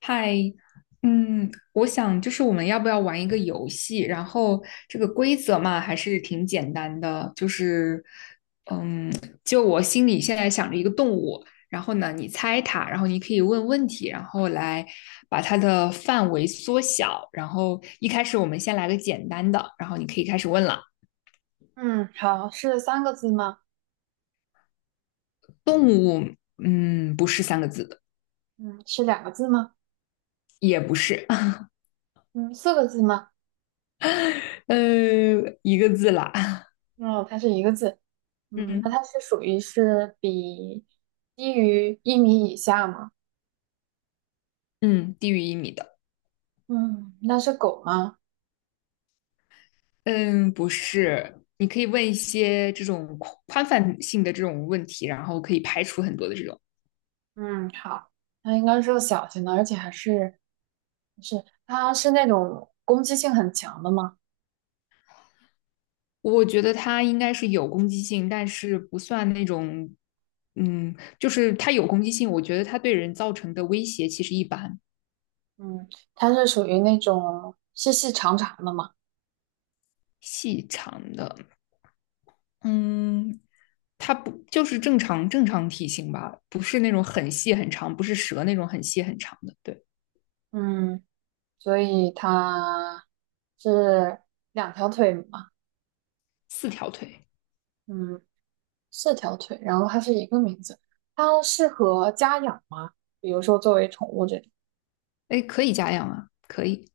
嗨，我想就是我们要不要玩一个游戏？然后这个规则嘛，还是挺简单的，就是，嗯，就我心里现在想着一个动物，然后呢，你猜它，然后你可以问问题，然后来把它的范围缩小。然后一开始我们先来个简单的，然后你可以开始问了。嗯，好，是3个字吗？动物，不是三个字的，嗯，是两个字吗？也不是，嗯，四个字吗？呃，一个字啦，嗯，它是1个字。嗯，那嗯它是属于低于1米以下吗？嗯，低于1米的。嗯，那是狗吗？嗯，不是，你可以问一些这种宽宽泛性的这种问题，然后可以排除很多的这种。嗯，好，它应该是个小型的，而且还是是它是那种攻击性很强的吗？我觉得它应该是有攻击性，但是不算那种，就是它有攻击性，我觉得它对人造成的威胁其实一般，嗯，它是属于那种细细长长的嘛。细长的，嗯，它不就是正常体型吧，不是那种很细很长，不是蛇那种很细很长的，对，嗯，所以它是两条腿嘛。四条腿，嗯。四条腿，然后它是一个名字。它适合家养吗？比如说作为宠物这种。哎，可以家养啊，可以，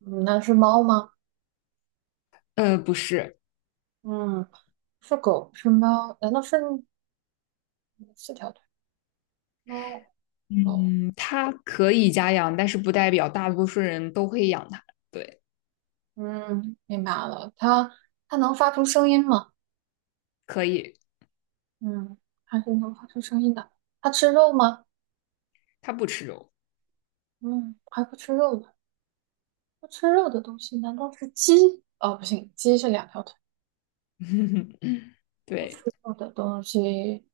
嗯，那是猫吗？不是。嗯，是狗，是猫？难道是四条腿？猫、狗。嗯，它可以家养，但是不代表大多数人都会养它。对，嗯，明白了。它能发出声音吗？可以，嗯，还是能发出声音的。它吃肉吗？它不吃肉。嗯，还不吃肉的。不吃肉的东西难道是鸡？哦，不行，鸡是两条腿。不吃对，肉的东西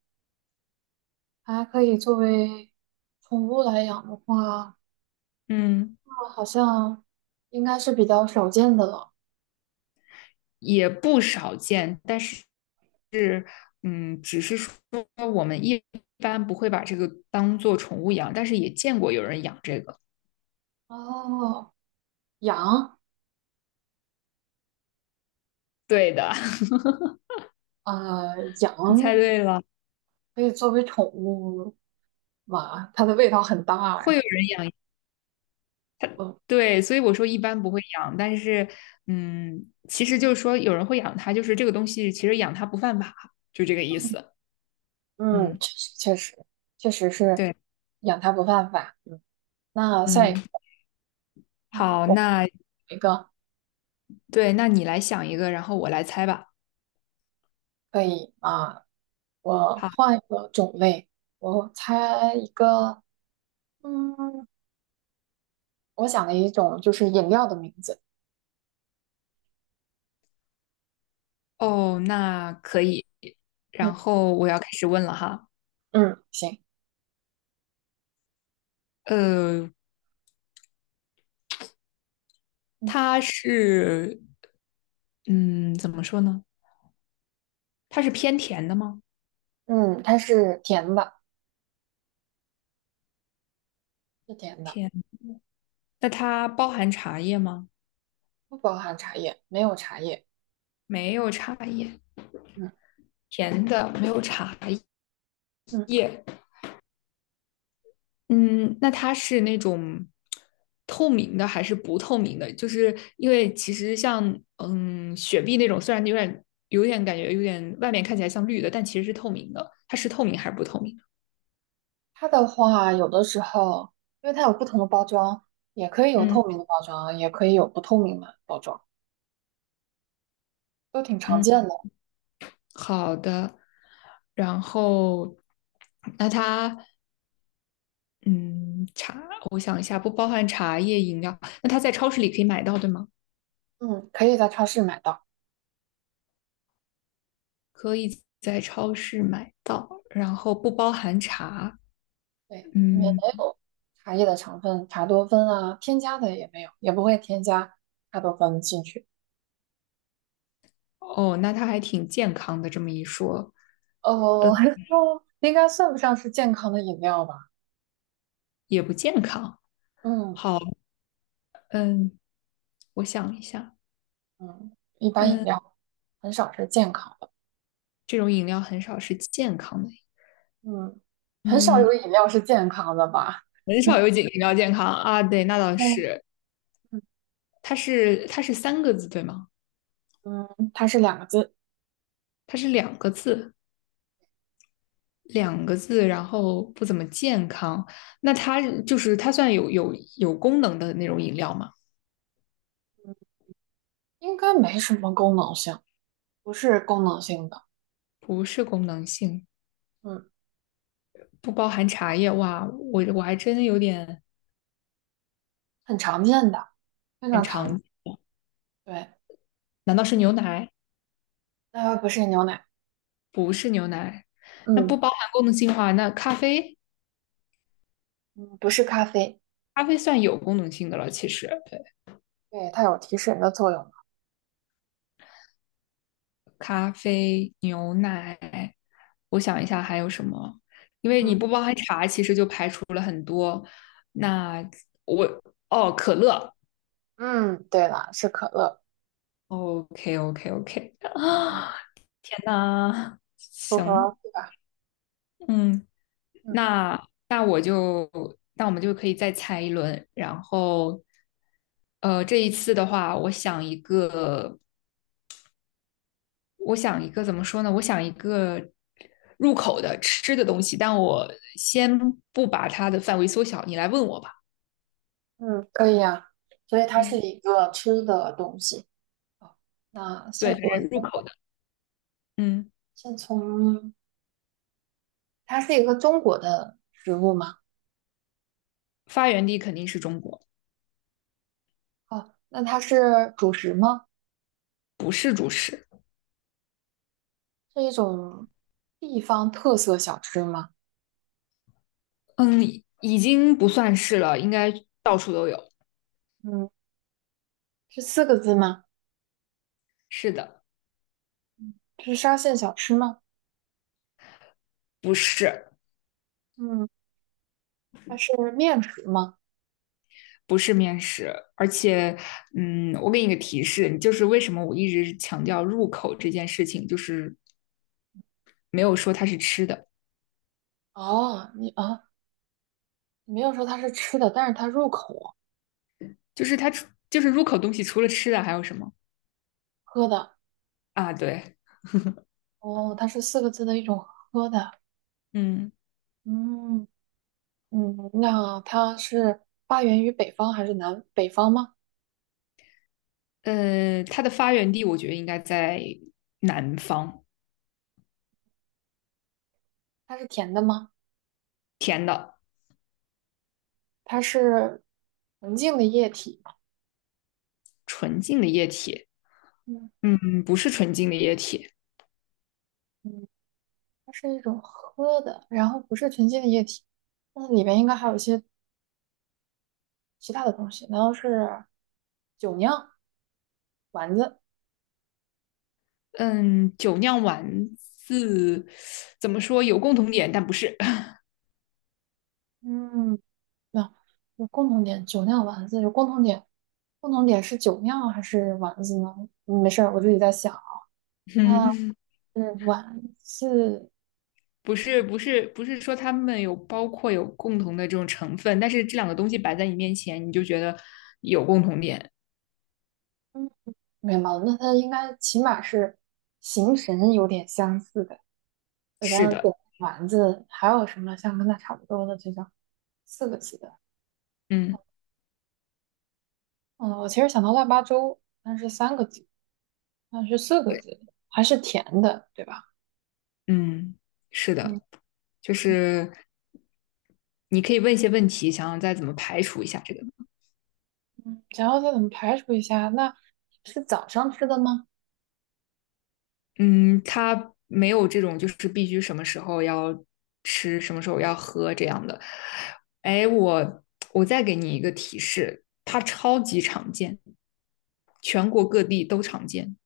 还可以作为宠物来养的话。嗯，好像应该是比较少见的了。也不少见，但是是，只是说我们一般不会把这个当做宠物养，但是也见过有人养这个。哦，羊，对的，啊，你猜羊对了，可以作为宠物嘛？它的味道很大会哎。有人养。嗯对，所以我说一般不会养，但是，其实就是说有人会养它，就是这个东西其实养它不犯法，就这个意思。嗯，嗯。确实确实确实是对，养它不犯法。嗯，那下嗯，一个，嗯，好，我那一个对，那你来想一个，然后我来猜吧。可以啊，我好，换一个种类，我猜一个，嗯，我想了一种就是饮料的名字。哦，那可以。然嗯后我要开始问了哈。嗯，行，呃，嗯它是，嗯，怎么说呢？它是偏甜的吗？嗯，它是甜的，是甜的。甜。那它包含茶叶吗？不包含茶叶，没有茶叶。没有茶叶，嗯甜的，没有茶嗯，叶。嗯，那它是那种透明的还是不透明的？就是因为其实像雪碧那种，虽然有点感觉有点外面看起来像绿的，但其实是透明的。它是透明还是不透明的？它的话，有的时候，因为它有不同的包装，也可以有嗯透明的包装，也可以有不透明的包装，都挺常嗯，见的。好的。然后那它嗯茶，我想一下，不包含茶叶饮料。那它在超市里可以买到，对吗？嗯，可以在超市买到。可以在超市买到，然后不包含茶。对，里面嗯。没有茶叶的成分，茶多酚啊，添加的也没有，也不会添加茶多酚进去。哦，那它还挺健康的，这么一说哦，应该算不上是健康的饮料吧？也不健康。嗯好，嗯，我想一下，嗯，一般饮嗯，料很少是健康的。这种饮料很少是健康的，嗯，很少嗯，有饮料是健康的吧？很少有饮料健康啊。对，那倒嗯。是，它是三个字对吗？嗯，它是两个字，它是两个字，两个字，然后不怎么健康。那它就是它算有功能的那种饮料吗？应该没什么功能性，不是功能性的，不是功能性，嗯，不包含茶叶。哇，我还真有点很常见的，非很常常见。常，对，难道是牛奶？不是牛奶，不是牛奶，那不嗯包含功能性的话，那咖啡，嗯，不是咖啡，咖啡算有功能性的了。其实，对，对，它有提神的作用嘛。咖啡、牛奶，我想一下还有什么，因为你嗯不包含茶，其实就排除了很多。那我哦，可乐嗯，对了，是可乐，，OK OK OK 啊，嗯，那符行，合对吧？嗯，嗯那那我就那我们就可以再猜一轮，然后这一次的话，我想一个。我想一个怎么说呢？我想一个入口的吃的东西，但我先不把它的范围缩小，你来问我吧。嗯，可以呀、所以它是嗯，一个吃的东西。好，那对，先反我正入先口的，嗯，先从，它是一个中国的食物吗？发源地肯定是中国，哦，那它是主食吗？不是主食。是一种地方特色小吃吗？嗯，已经不算是了，应该到处都有。嗯，是四个字吗？是的，是沙县小吃吗？不是，嗯，它是面食吗？不是面食，而且，我给你个提示，就是为什么我一直强调入口这件事情，就是没有说它是吃的，哦，你啊，你没有说它是吃的，但是它入口就是它就是入口东西除了吃的还有什么喝的。啊？对，哦，它是四个字的一种喝的。嗯，嗯嗯，那它是发源于北方还是南北方吗？它的发源地我觉得应该在南方，它是甜的吗？甜的它是纯净的液体吗？纯净的液体，嗯不是纯净的液体，嗯，它是一种喝的，然后不是纯净的液体。那里面应该还有一些其他的东西难道是酒酿、丸子？嗯，酒酿丸子怎么说有共同点，但不是，嗯，那有共同点，酒酿丸子有共同点，共同点是酒酿还是丸子呢？嗯没事儿，我自己在想。那嗯是丸子，不是，不是，不是说他们有包括有共同的这种成分，但是这两个东西摆在你面前，你就觉得有共同点，嗯，没毛病。那它应该起码是形神有点相似的。我想是想，对的，丸子还有什么像跟它差不多的这种四个字的？嗯。嗯，我其实想到腊八粥，但是三个字。那是四个字，还是甜的，对吧？嗯，是嗯的，就是你可以问一些问题，想想再怎么排除一下这个。嗯，然后再怎么排除一下？那是早上吃的吗？嗯，它没有这种就是必须什么时候要吃，什么时候要喝这样的。哎，我再给你一个提示，它超级常见，全国各地都常见。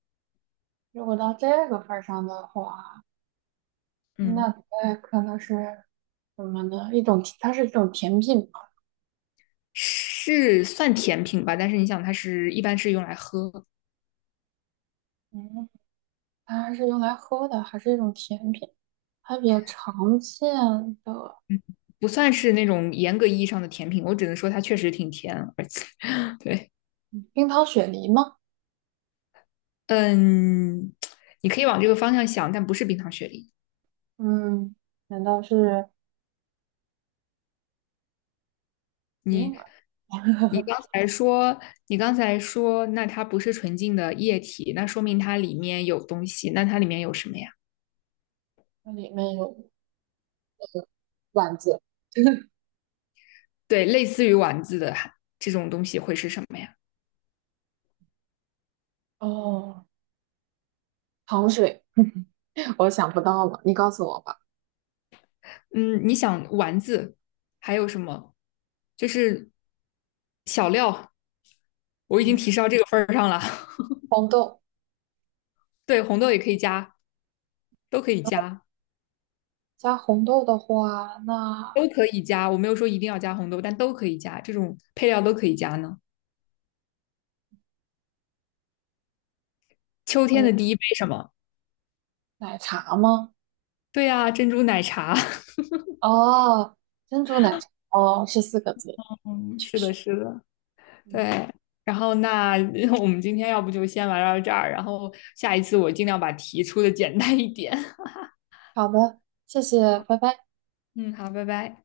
如果到这个份儿上的话，嗯，那它可能是什么呢？一种，它是一种甜品嘛。是算甜品吧，但是你想，它是一般是用来喝，嗯，它是用来喝的，还是一种甜品？还比较常见的不算是那种严格意义上的甜品。我只能说它确实挺甜，而且对。冰糖雪梨吗？嗯，你可以往这个方向想，但不是冰糖雪梨。嗯，难道是你银耳？你刚才说，那它不是纯净的液体，那说明它里面有东西。那它里面有什么呀？它里面有丸子对，类似于丸子的这种东西会是什么呀？哦，糖水，我想不到了，你告诉我吧。嗯，你想丸子还有什么？就是小料，我已经嗯，提示到这个份儿上了。红豆 对，红豆也可以加，都可以加，加红豆的话，那都可以加。我没有说一定要加红豆，但都可以加，这种配料都可以加呢。秋天呃，的第一杯什么？奶茶吗？对呀、珍珠奶茶。哦，珍珠奶茶，哦，是四个字，嗯，确是的，实。是的，嗯，对。然后那 我们今天要不就先玩到这儿，然后下一次我尽量把题出的简单一点。好的，谢谢，拜拜。嗯，好，拜拜。